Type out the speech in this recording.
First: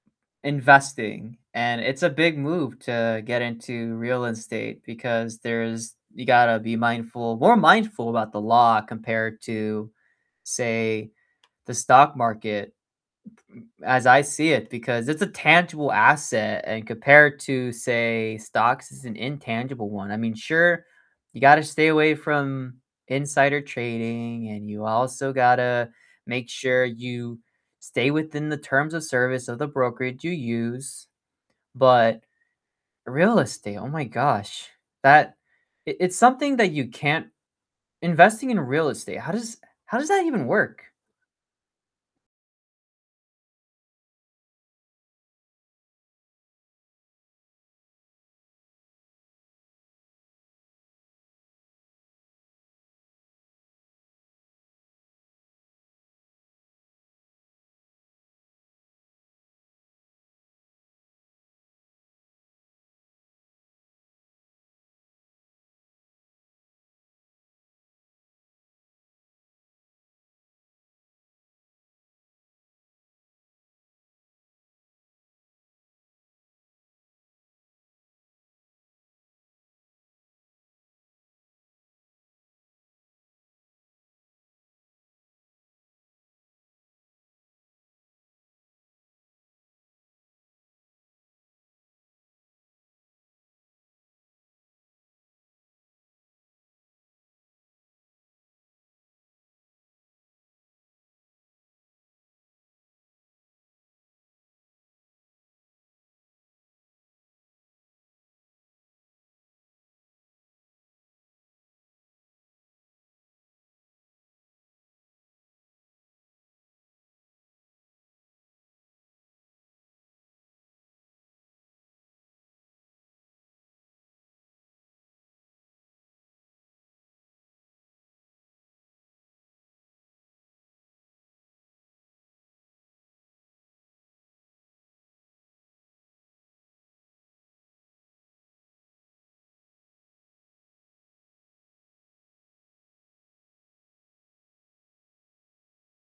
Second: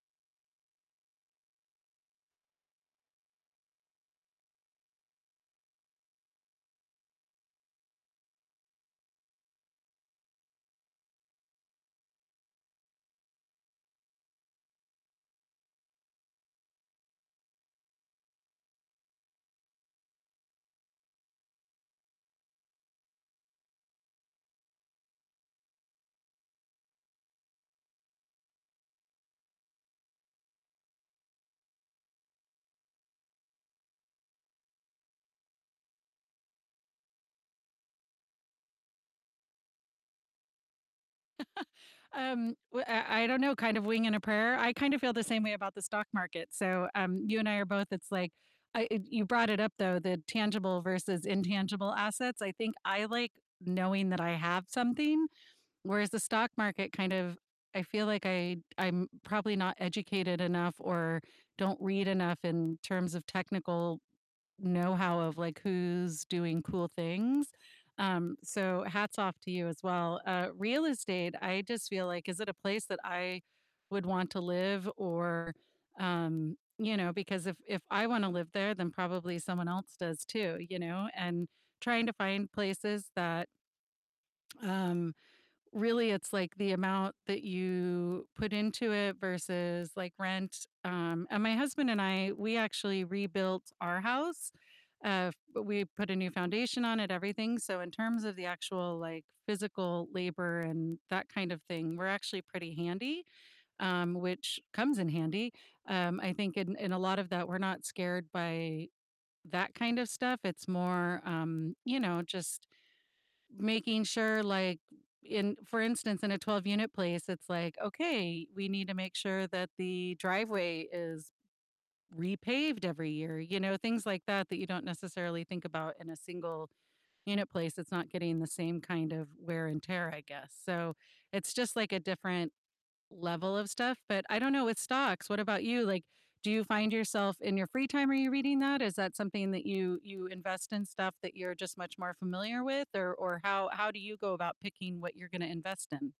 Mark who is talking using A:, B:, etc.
A: Investing and it's a big move to get into real estate because there's you gotta be mindful more mindful about the law compared to, say, the stock market as I see it, because it's a tangible asset and compared to, say, stocks is an intangible one, I mean, sure, you gotta stay away from insider trading, and you also gotta make sure you stay within the terms of service of the brokerage you use, but real estate, oh my gosh, that i it's something that you can't investing in real estate, how does how does that even work?
B: Um, w uh, I i don't know, kind of wing and a prayer, I kind of feel the same way about the stock market, so, um, you and I are both, it's like I it you brought it up, though, the tangible versus intangible assets, I think I like knowing that I have something, whereas the stock market kind of I feel like I I'm probably not educated enough or don't read enough in terms of technical knowhow of, like, who's doing cool things, um, so hats off to you as well, uh, real estate, I just feel like, is it a place that I would want to live or, um, you know, because if if I wanna live there, then probably someone else does too, you know, and trying to find places that um, really it's like the amount that you put into it versus, like, rent, um, and my husband and I, we actually rebuilt our house, uh, f we put a new foundation on it, everything, so in terms of the actual, like, physical labor and that kind of thing, we're actually pretty handy, um, which comes in handy, um, I think in in a lot of that, we're not scared by that kind of stuff, it's more, um, you know, just making sure, like, in, for instance, in a 12-unit place, it's like, "Okay, we need to make sure that the driveway is repaved every year," you know, things like that, that you don't necessarily think about in a single-unit place that's not getting the same kind of wear and tear, I guess, so it's just, like, a different level of stuff, but I don't know with stocks, what about you, like, do you find yourself, in your free time, are you reading that? Is that something that you you invest in stuff that you're just much more familiar with? Or or how how do you go about picking what you're gonna invest in?